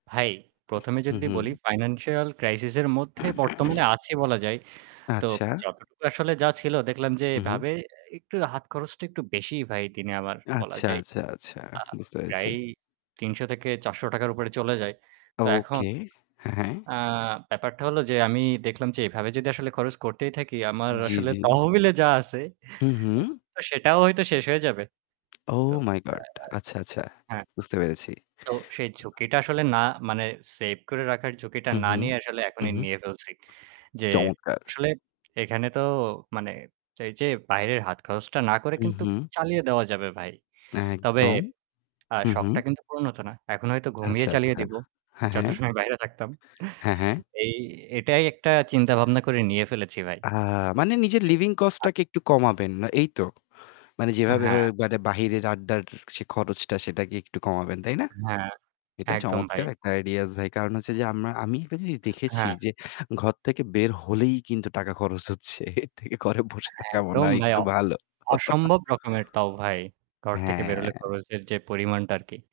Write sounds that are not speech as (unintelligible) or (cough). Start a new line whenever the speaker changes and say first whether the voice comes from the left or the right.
right: ভাই, ১ম এ
left: হু,
right: যদি বলি
left: হু।
right: financial crisis এর মধ্যে বর্তমানে
left: (clears throat)
right: আছি বলা যায়। তো
left: আচ্ছা।
right: যতটুকু আসলে যা ছিল দেখলাম যে
left: হু, হু।
right: এভাবে এ একটু হাত খরচটা একটু বেশিই ভাই দিনে আমার বলা
left: আচ্ছা,
right: যায়।
left: আচ্ছা, আচ্ছা
right: আ
left: বুঝতে পেরেছি।
right: প্রায় ৳৩০০-৳৪০০ র উপরে চলে যায়। তো এখন
left: okay। হ্যাঁ।
right: আ ব্যাপারটা হলো যে আমি দেখলাম যে এভাবে যদি আসলে খরচ করতেই থাকি আমার
left: জি,
right: আসলে
left: জি।
right: তহবিলে যা আছে, (chuckles)
left: হু, হু।
right: তো সেটাও হয়তো শেষ হয়ে যাবে। তো
left: ওহ
right: (unintelligible)
left: my god! আচ্ছা, আচ্ছা
right: হ্যাঁ।
left: বুঝতে পেরেছি।
right: তো সেই ঝুঁকিটা আসলে না মানে save করে রাখার ঝুঁকিটা
left: হু,
right: না
left: হু।
right: নিয়ে আসলে
left: হু,
right: এখনই
left: হু।
right: নিয়ে ফেলছি। যে
left: চমৎকার!
right: আসলে এখানে তো মানে এইযে বাইরের হাত খরচটা না করে
left: হু,
right: কিন্তু ক
left: হু।
right: চালিয়ে দেওয়া যাবে ভাই। তবে
left: একদম।
right: আ
left: হু,
right: শখটা
left: হু।
right: কিন্তু পূরণ হতো না। এখন হয়তো ঘুমিয়ে
left: আচ্ছা,
right: চালিয়ে
left: আচ্ছা।
right: দিব,
left: হ্যাঁ।
right: যত
left: হ্যাঁ।
right: সময় বাইরে থাকতাম।
left: হ্যাঁ, হ্যাঁ।
right: (chuckles) এই এটাই একটা চিন্তাভাবনা করে নিয়ে ফেলেছি ভাই।
left: আ মানে নিজের living cost
right: (unintelligible)
left: টাকে একটু কমাবেন বা এই তো। মানে যেভাবে
right: হ্যাঁ।
left: বাইরে আড্ডার সে খরচটা সেটাকে একটু কমাবেন, তাই না?
right: হ্যাঁ,
left: এটা
right: একদম ভাই।
left: চমৎকার একটা ideas ভাই। কারণ হচ্ছে যে আমরা আমি একটা জিনিস দেখেছি
right: হ্যাঁ।
left: যে ঘর থেকে বের হলেই কিন্তু টাকা খরচ হচ্ছে। এর থেকে ঘরে বসে থাকা মনে
right: একদম
left: হয়
right: ভাই,
left: একটু
right: অ
left: ভালো। (chuckles)
right: অসম্ভব রকমের তাও ভাই। ঘর থেকে বের হলে
left: হ্যাঁ।
right: খরচের যে পরিমাণটা আরকি।